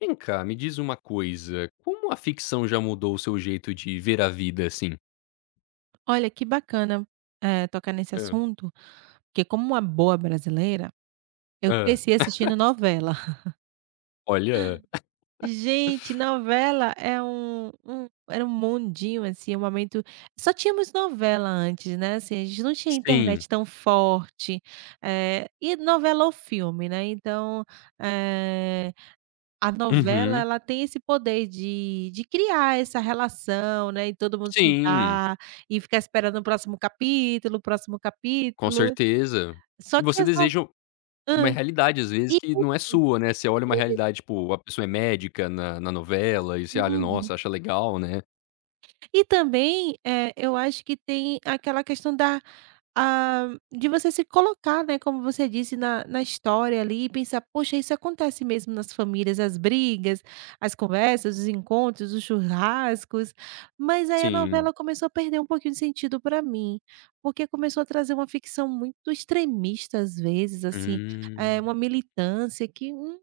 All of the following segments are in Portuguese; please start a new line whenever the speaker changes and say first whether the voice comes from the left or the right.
left: Vem cá, me diz uma coisa, como a ficção já mudou o seu jeito de ver a vida, assim?
right: Olha, que bacana, tocar nesse
left: Hã,
right: assunto, porque como uma boa brasileira, eu
left: hã,
right: cresci assistindo novela.
left: olha,
right: Gente, novela era um mundinho, assim, um momento. Só tínhamos novela antes, né, assim, a gente não tinha
left: sim,
right: internet tão forte, e novela ou filme, né, então, eh a novela,
left: uhum,
right: ela tem esse poder de criar essa relação, né, e todo mundo
left: sim,
right: sentar e ficar esperando o próximo capítulo, o próximo
left: com
right: capítulo.
left: certeza.
right: Só
left: E
right: que
left: você
right: as no
left: deseja uma
right: Hã.
left: realidade, às vezes, que não é sua, né? Você olha uma
right: Isso.
left: realidade, tipo, a pessoa é médica na novela e você olha,
right: Uhum.
left: nossa, acha legal, né.
right: E também, eu acho que tem aquela questão da. Ah, de você se colocar, né, como você disse, na história ali e pensar: "Poxa, isso acontece mesmo nas famílias, as brigas, as conversas, os encontros, os churrascos". Mas aí a
left: Sim,
right: novela começou a perder um pouquinho de sentido para mim, porque começou a trazer uma ficção muito extremista às vezes, assim,
left: hum,
right: uma militância que.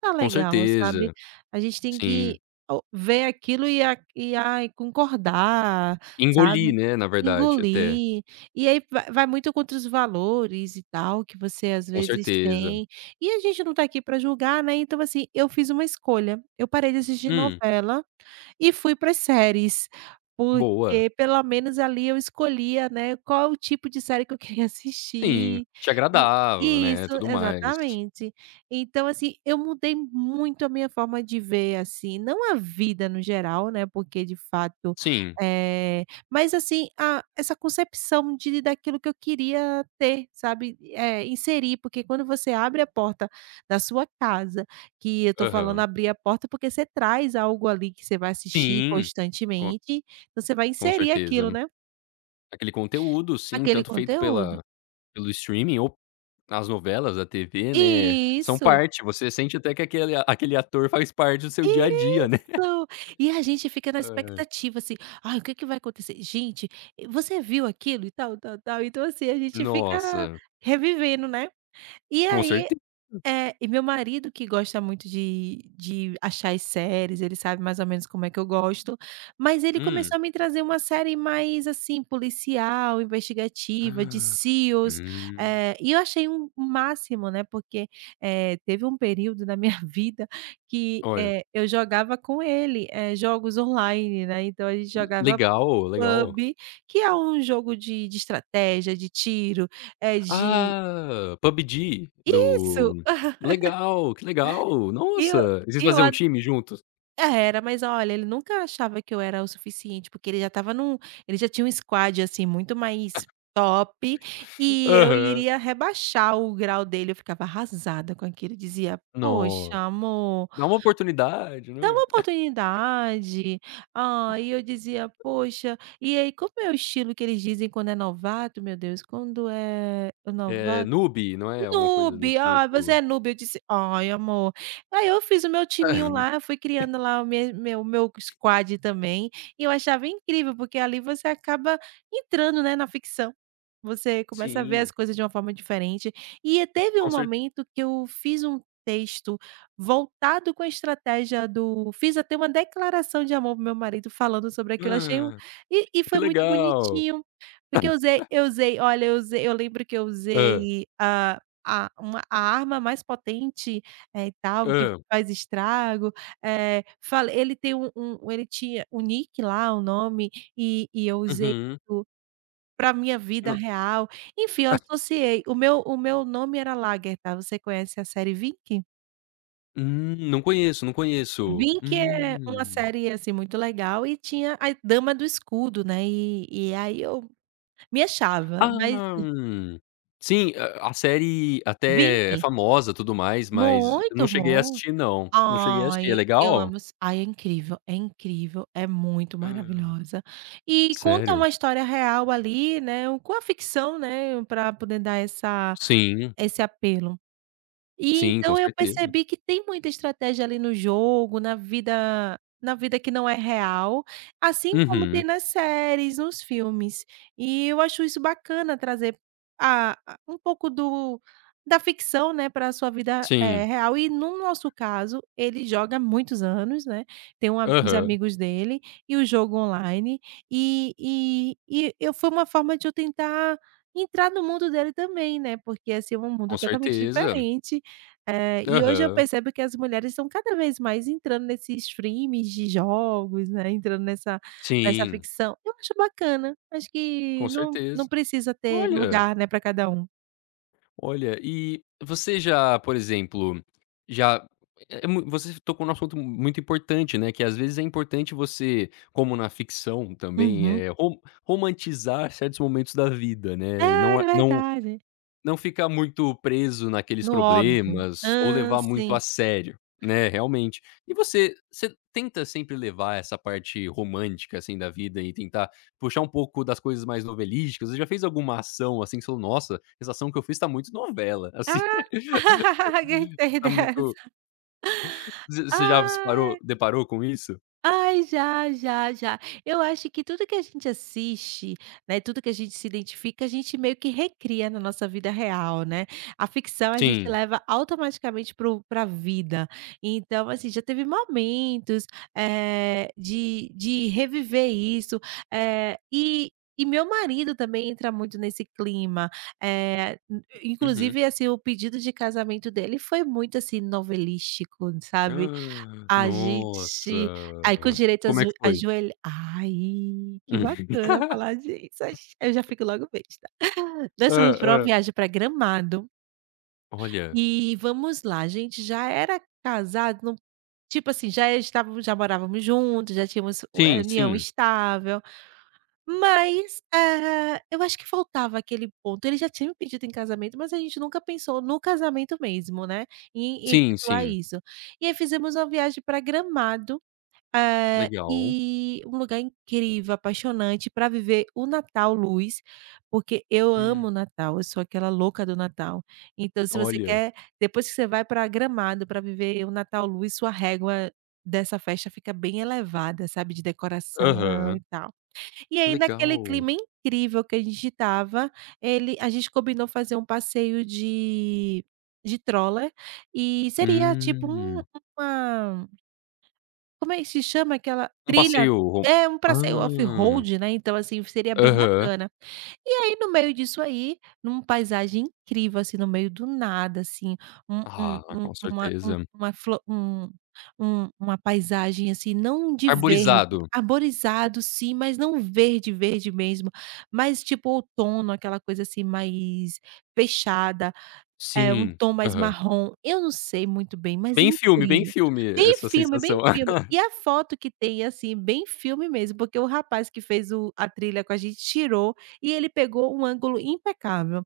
right: Tá
left: com
right: legal,
left: certeza,
right: sabe. A gente tem
left: sim.
right: que o ver aquilo e, a e ai, concordar,
left: Engolir,
right: sabe,
left: né, na verdade, até.
right: engolir. E aí vai muito contra os valores e tal que você às
left: Com
right: vezes
left: certeza.
right: tem. E a gente não tá aqui pra julgar, né, então assim, eu fiz uma escolha, eu parei de assistir
left: Hum,
right: novela e fui para as séries,
left: boa.
right: porque pelo menos ali eu escolhia, né, qual o tipo de série que eu queria
left: Sim,
right: assistir
left: te
right: e
left: agradava,
right: isso,
left: né, tudo mais.
right: exatamente. Então, assim, eu mudei muito a minha forma de ver, assim, não a vida no geral, né, porque de fato,
left: Sim,
right: eh, mas assim, a essa concepção de daquilo que eu queria ter, sabe, inserir, porque quando você abre a porta da sua casa, que eu tô falando
left: aham.
right: abrir a porta, porque você traz algo ali que você vai assistir
left: Sim, com
right: constantemente, então você vai
left: com
right: inserir
left: certeza.
right: aquilo, né,
left: Aquele conteúdo, sim,
right: aquele
left: tanto feito
right: conteúdo.
left: pela pelo streaming ou as novelas da TV, né, são
right: Isso,
left: parte, você sente até que aquele ator faz parte do seu dia a dia, né.
right: isso. E a gente fica na
left: Hã.
right: expectativa, assim: "Ai, o que que vai acontecer? Gente, você viu aquilo e tal, tal, tal". Então, assim, a gente fica
left: Nossa,
right: revivendo, né. E
left: com
right: aí.
left: certe
right: É, e meu marido, que gosta muito de achar as séries, ele sabe mais ou menos como é que eu gosto, mas ele
left: hum.
right: começou a me trazer uma série mais, assim, policial, investigativa, de SEALs,
left: Hum.
right: e eu achei o máximo, né, porque, teve um período na minha vida que,
left: Olha,
right: eu jogava com ele, jogos online, né, então a gente jogava
left: legal, legal.
right: pub, que é um jogo de estratégia, de tiro, é de
left: Ah, PUBG
right: isso.
left: do legal, que legal,
right: e eu
left: nossa, e vocês
right: e eu
left: faziam um time juntos?
right: É, era, mas olha, ele nunca achava que eu era o suficiente, porque ele já estava num. Ele já tinha um squad, assim, muito mais top, e eu
left: Aham.
right: iria rebaixar o grau dele, eu ficava arrasada com aquilo, eu dizia: "Poxa,
left: No
right: amor,
left: Dá uma oportunidade,
right: dá
left: né.
right: uma oportunidade". Ah, e eu dizia: "Poxa", e aí, como é o estilo que eles dizem quando é novato, meu Deus, quando é o
left: É
right: novato.
left: Nube, não é, alguma coisa do
right: Noob. "Ai, você
left: tipo?
right: é noob", eu disse: "Ai, amor". Aí eu fiz o meu timinho lá, fui criando lá o meu squad também, e eu achava incrível, porque ali você acaba entrando, né, na ficção. Você começa a ver
left: Sim,
right: as coisas de uma forma diferente. E teve
left: com
right: um
left: certe
right: momento que eu fiz um texto voltado com a estratégia do. Fiz até uma declaração de amor para o meu marido falando sobre aquilo, achei um.
left: ah,
right: E
left: que
right: foi muito
left: legal.
right: bonitinho, porque eu usei olha, eu lembro que eu
left: Hã,
right: usei, hã a arma mais potente, e tal, que
left: hã,
right: faz estrago, falei, ele tem ele tinha o nick lá, o nome, e eu usei
left: uhum.
right: para minha vida
left: Não
right: real. Enfim, eu associei. O meu nome era Lagertha. Você conhece a série Vikking?
left: não conheço, não conheço.
right: Vikking é uma
left: Hum.
right: série, assim, muito legal, e tinha a Dama do Escudo, né, e aí eu me achava, mas
left: Ah, sim, a série até é
right: Vikking,
left: famosa, tudo mais, mas eu não
right: muito
left: cheguei a
right: bom.
left: assistir não, não cheguei a assistir. É
right: Ai, eu
left: legal?
right: amo s ai, é incrível, é incrível, é muito
left: Hã,
right: maravilhosa. E conta
left: sério?
right: uma história real ali, né, o com a ficção, né, para poder dar essa
left: Sim,
right: esse apelo. E
left: sim, com
right: então eu
left: certeza.
right: percebi que tem muita estratégia ali no jogo, na vida que não é real, assim como tem
left: Uhum,
right: nas séries, nos filmes. E eu acho isso bacana, trazer a um pouco do da ficção, né, pra sua vida,
left: sim.
right: real. E no nosso caso, ele joga há muitos anos, né, tem um a os
left: Aham,
right: amigos dele e o jogo online, e eu, foi uma forma de eu tentar entrar no mundo dele também, né, porque, assim, é um
left: com
right: mundo totalmente
left: certeza.
right: diferente. E hoje eu
left: Aham,
right: percebo que as mulheres estão cada vez mais entrando nesses streamings de jogos, né, entrando nessa
left: sim,
right: ficção. Eu acho bacana, acho
left: com
right: que não
left: certeza.
right: não precisa ter
left: Olha!
right: lugar, né, para cada um.
left: Olha, e você já, por exemplo, já é mui você tocou num assunto muito importante, né, que às vezes é importante você, como na ficção também,
right: Uhum.
left: é ro romantizar certos momentos da vida, né, e
right: É,
left: não a não
right: verdade.
left: não ficar muito preso naqueles
right: No óbvio.
left: problemas ou
right: Hã,
left: levar muito
right: sim.
left: a sério, né, realmente. E você tenta sempre levar essa parte romântica, assim, da vida e tentar puxar um pouco das coisas mais novelísticas? Você já fez alguma ação, assim, que você falou: "Nossa, essa ação que eu fiz tá muito novela", assim,
right: Ah, gostei
left: tá muito
right: dessa.
left: você já se parou
right: Ah.
left: deparou com isso?
right: Ai, já, já, já. Eu acho que tudo que a gente assiste, né, tudo que a gente se identifica, a gente meio que recria na nossa vida real, né. A ficção a gente
left: Sim.
right: leva automaticamente para a vida. Então, assim, já teve momentos, de reviver isso, eh, e e meu marido também entra muito nesse clima, in
left: Uhum.
right: inclusive, assim, o pedido de casamento dele foi muito, assim, novelístico, sabe.
left: Ah,
right: A
left: nossa!
right: gente aí, com o direito,
left: Como é
right: azo
left: que foi?
right: ajoelha, ai, que
left: Hã,
right: bacana falar disso, ach eu já fico logo besta. Nós fomos pra uma
left: hã.
right: viagem pra Gramado,
left: Olha.
right: e vamos lá, a gente já era casado no, tipo assim, já morávamos juntos, já tínhamos
left: Sim,
right: união
left: sim.
right: estável, mas, eu acho que faltava aquele ponto, ele já tinha me pedido em casamento, mas a gente nunca pensou no casamento mesmo, né, em
left: Sim,
right: efetuar
left: sim.
right: isso. E aí fizemos uma viagem pra Gramado,
left: Legal.
right: e um lugar incrível, apaixonante para viver o Natal luz, porque eu
left: Hum,
right: amo o Natal, eu sou aquela louca do Natal. Então, se você
left: olha.
right: quer, depois que você vai para Gramado para viver o Natal luz, sua régua dessa festa fica bem elevada, sabe, de decoração
left: Aham.
right: e tal. E aí, naquele
left: Legal.
right: clima incrível que a gente estava, ele a gente combinou fazer um passeio de Stroller, e seria tipo um
left: Hum.
right: uma como é que se chama aquela
left: Um
right: trilha?
left: passeio rom
right: É um passeio
left: hã.
right: off-road, né, então, assim, seria bem
left: Aham.
right: bacana. E aí, no meio disso aí, num paisagem incrível, assim, no meio do nada, assim, um um
left: Ah, com
right: um
left: certeza.
right: uma flo um uma paisagem, assim, não de verde,
left: Arborizado.
right: arborizado sim, mas não verde, verde mesmo, mas tipo outono, aquela coisa, assim, mais fechada. É, um
left: Sim.
right: tom mais
left: Aham.
right: marrom, eu não sei muito bem, mas é
left: Bem
right: incrível.
left: filme
right: Bem
left: essa
right: filme,
left: sensação.
right: bem filme. E a foto que tem, assim, bem filme mesmo, porque o rapaz que fez o a trilha com a gente tirou, e ele pegou um ângulo impecável.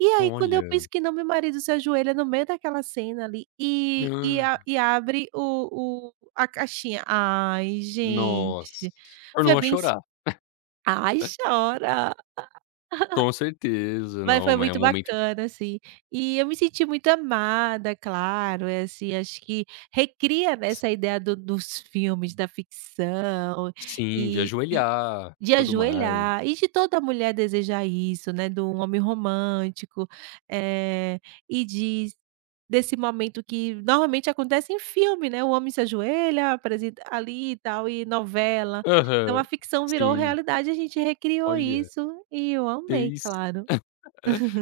right: E aí, quando eu penso
left: Olha.
right: que não, meu marido se ajoelha no meio daquela cena ali, e e
left: Hã.
right: a e abre o a caixinha. Ai
left: Nossa.
right: gente, foi
left: Tornou a
right: bem s
left: chorar.
right: ai, chora.
left: Com certeza.
right: Mas
left: Não,
right: foi
left: mas é um
right: muito
left: momento
right: bacana, assim. E eu me senti muito amada, claro, é assim, acho que recria, né,
left: s
right: essa ideia do dos filmes, da ficção,
left: sim, de
right: e
left: ajoelhar,
right: de
left: tudo mais.
right: ajoelhar, e de toda mulher desejar isso, né, do homem romântico, eh, e de desse momento que normalmente acontece em filme, né, o homem se ajoelha, apresenta ali e tal, e novela. Então
left: Aham.
right: a ficção virou
left: Sim.
right: realidade, a gente recriou
left: Olha,
right: isso e eu
left: que
right: amei,
left: isso.
right: claro.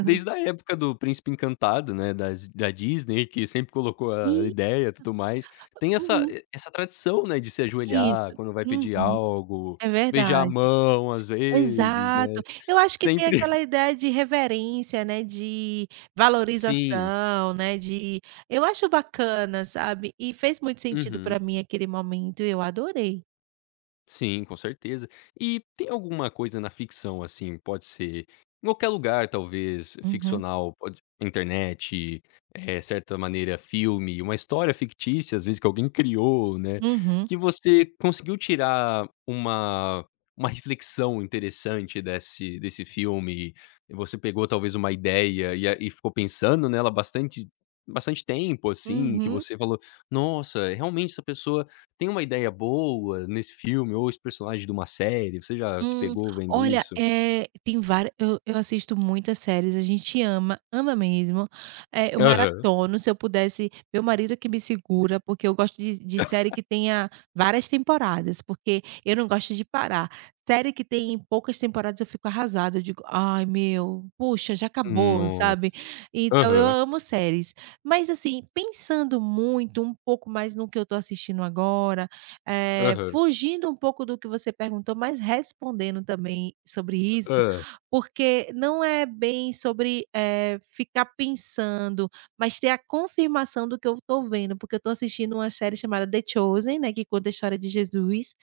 left: Desde a época do Príncipe Encantado, né, das da Disney, que sempre colocou a
right: E,
left: ideia, e tudo mais, tem essa
right: uhum,
left: e essa tradição, né, de se ajoelhar
right: isso.
left: quando vai pedir
right: Uhum,
left: algo,
right: é
left: beijar a
right: verdade.
left: mão, às vezes, né,
right: Exato. Eu acho que tem
left: sempre
right: aquela ideia de reverência, né, de
left: sim,
right: valorização, né, de, eu acho bacana, sabe, e fez muito sentido
left: uhum.
right: pra mim aquele momento e eu adorei.
left: Sim, com certeza. E tem alguma coisa na ficção, assim, pode ser em qualquer lugar talvez,
right: Uhum,
left: ficcional, pode internet, certa maneira filme, uma história fictícia, às vezes que alguém criou, né,
right: uhum,
left: que você conseguiu tirar uma reflexão interessante desse filme, e você pegou talvez uma ideia e ficou pensando nela bastante bastante tempo, assim, que
right: uhum.
left: você falou: "Nossa, realmente essa pessoa tem uma ideia boa nesse filme ou esse personagem de uma série?" Você já se
right: Hum,
left: pegou vendo
right: olha,
left: isso?
right: tem várias. Eu assisto muitas séries, a gente ama, ama mesmo. É, eu
left: Aham.
right: maratono, se eu pudesse. Meu marido que me segura, porque eu gosto de série que tenha várias temporadas, porque eu não gosto de parar. Série que tem poucas temporadas eu fico arrasada, eu digo: "Ai meu, puxa, já acabou",
left: No
right: sabe. Então eu
left: Aham,
right: amo séries. Mas assim, pensando muito, um pouco mais no que eu tô assistindo agora,
left: aham.
right: fugindo um pouco do que você perguntou, mas respondendo também sobre isso,
left: Hã.
right: porque não é bem sobre, ficar pensando, mas ter a confirmação do que eu estou vendo, porque eu estou assistindo uma série chamada The Chosen, né, que conta a história de Jesus,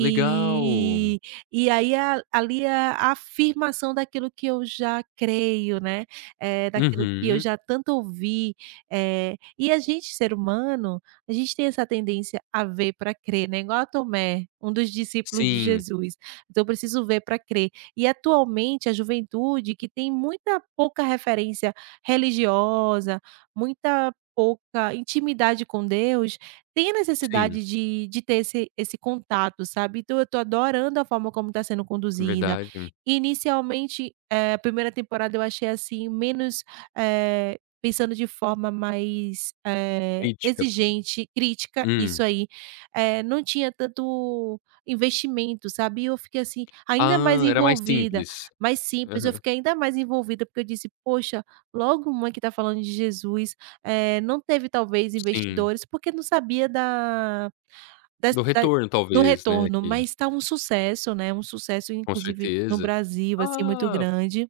left: Legal.
right: e aí a ali é a afirmação daquilo que eu já creio, né, daquilo que eu
left: Uhum.
right: já tanto ouvi, e a gente, ser humano, a gente tem essa tendência a ver para crer, né, igual a Tomé, um dos discípulos de
left: Sim,
right: Jesus. Então eu preciso ver para crer. E atualmente a juventude, que tem muita pouca referência religiosa, muita pouca intimidade com Deus, tem a
left: sim,
right: necessidade de ter esse contato, sabe. Então eu tô adorando a forma como está sendo conduzida.
left: verdade.
right: Inicialmente, a primeira temporada eu achei, assim, menos, eh pensando de forma mais,
left: Crítica.
right: exigente, crítica, isso
left: Hum.
right: aí, não tinha tanto investimento, sabe. E eu fiquei, assim, ainda mais
left: Ah, era mais
right: envolvida,
left: simples.
right: mais simples, eu
left: Aham,
right: fiquei ainda mais envolvida, porque eu disse: "Poxa, logo uma que está falando de Jesus, não teve talvez
left: sim.
right: investidores, porque não sabia da das
left: Do
right: da
left: retorno
right: do
left: talvez, né,
right: retorno",
left: que
right: mas está um sucesso, né, um sucesso
left: com
right: inclusive no
left: certeza.
right: Brasil, assim, muito
left: Ah!
right: grande.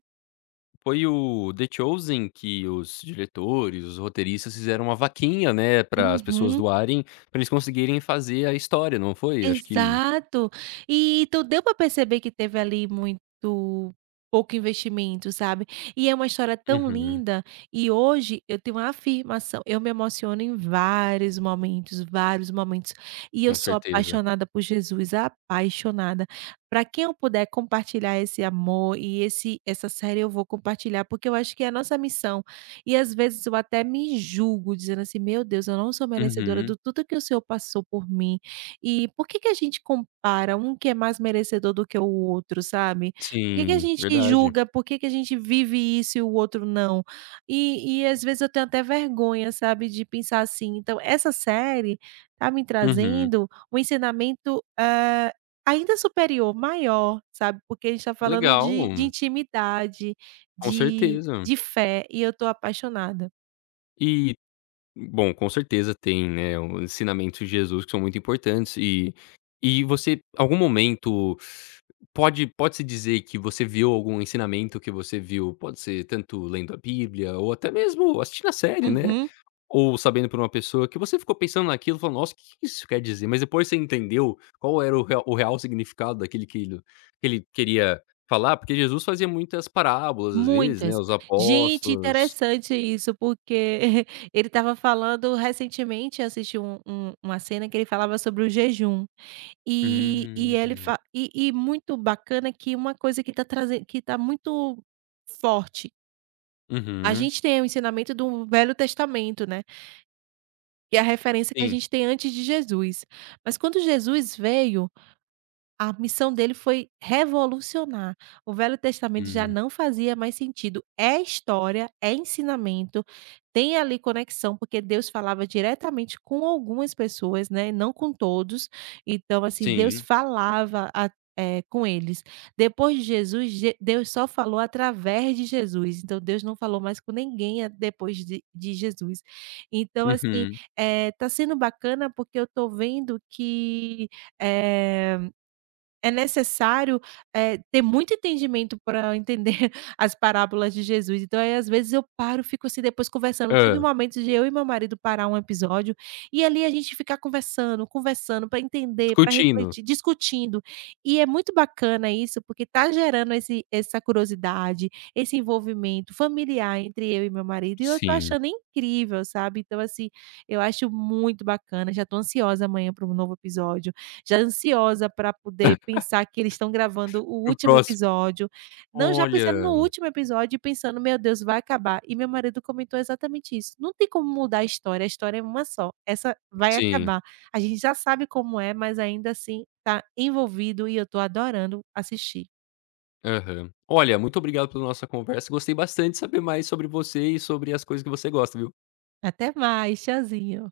left: Foi o The Chosen que os diretores, os roteiristas fizeram uma vaquinha, né, para as pessoas
right: Uhum.
left: doarem, para eles conseguirem fazer a história, não foi? Acho que
right: Exato. E então deu para perceber que teve ali muito pouco investimento, sabe. E é uma história tão
left: Uhum,
right: linda, e hoje eu tenho uma afirmação, eu me emociono em vários momentos, e eu
left: com
right: sou
left: certeza.
right: apaixonada por Jesus, apaixonada. Para quem eu puder compartilhar esse amor e esse essa série eu vou compartilhar, porque eu acho que é a nossa missão. E às vezes eu até me julgo dizendo assim: "Meu Deus, eu não sou merecedora
left: Uhum.
right: do tudo que o Senhor passou por mim". E por que que a gente compara um que é mais merecedor do que o outro, sabe? Por que que a
left: Sim,
right: gente
left: verdade.
right: julga, por que que a gente vive isso e o outro não? E às vezes eu tenho até vergonha, sabe, de pensar assim. Então essa série tá me
left: Uhum.
right: trazendo um ensinamento, ainda superior, maior, sabe, porque a gente está falando
left: Legal,
right: de intimidade,
left: com
right: de
left: certeza.
right: de fé, e eu tô apaixonada.
left: E Bom, com certeza tem, né, os ensinamentos de Jesus que são muito importantes e você algum momento pode-se dizer que você viu algum ensinamento que você viu, pode ser tanto lendo a Bíblia ou até mesmo assistindo a série, né,
right: Uhum.
left: ou sabendo por uma pessoa que você ficou pensando naquilo, falou: "Nossa, o que que isso quer dizer?" Mas depois você entendeu qual era o real significado daquilo que ele queria falar, porque Jesus fazia muitas parábolas, às vezes, né,
right: Muitas.
left: os
right: Gente,
left: apóstolos.
right: interessante isso, porque ele estava falando recentemente, eu assisti um uma cena que ele falava sobre o jejum, e
left: Hum.
right: ele fa e muito bacana que uma coisa que está trazendo que está muito forte, a
left: Uhum.
right: gente tem o ensinamento do Velho Testamento, né, que é a referência que a
left: Sim.
right: gente tem antes de Jesus. Mas quando Jesus veio a missão dele foi revolucionar. O Velho Testamento já
left: Hum,
right: não fazia mais sentido. É história, é ensinamento, tem ali conexão, porque Deus falava diretamente com algumas pessoas, né, não com todos. Então, assim, Deus
left: sim.
right: falava a com eles. Depois de Jesus, Je Deus só falou através de Jesus, então Deus não falou mais com ninguém a depois de Jesus. Então, assim,
left: Uhum.
right: tá sendo bacana porque eu tô vendo que, eh é necessário, ter muito entendimento para entender as parábolas de Jesus. Então, aí, às vezes, eu paro, fico, assim, depois conversando. Teve um
left: Hã.
right: momento de eu e meu marido parar um episódio e, ali, a gente ficar conversando, conversando para entender, para
left: Discutindo.
right: refletir, discutindo. E é muito bacana isso, porque tá gerando esse essa curiosidade, esse envolvimento familiar entre eu e meu marido, e eu tô
left: Sim.
right: achando incrível, sabe. Então, assim, eu acho muito bacana, já tô ansiosa amanhã para um novo episódio, já ansiosa para poder pensar que eles estão gravando o
left: Para o
right: último
left: próximo.
right: episódio, não, já pensando no
left: Olha.
right: último episódio e pensando: "Meu Deus, vai acabar". E meu marido comentou exatamente isso: "Não tem como mudar a história é uma só, essa vai
left: Sim.
right: acabar. A gente já sabe como é, mas ainda assim tá envolvido e eu tô adorando assistir".
left: Aham. Olha, muito obrigado pela nossa conversa, gostei bastante de saber mais sobre você e sobre as coisas que você gosta, viu.
right: Até mais, tchauzinho.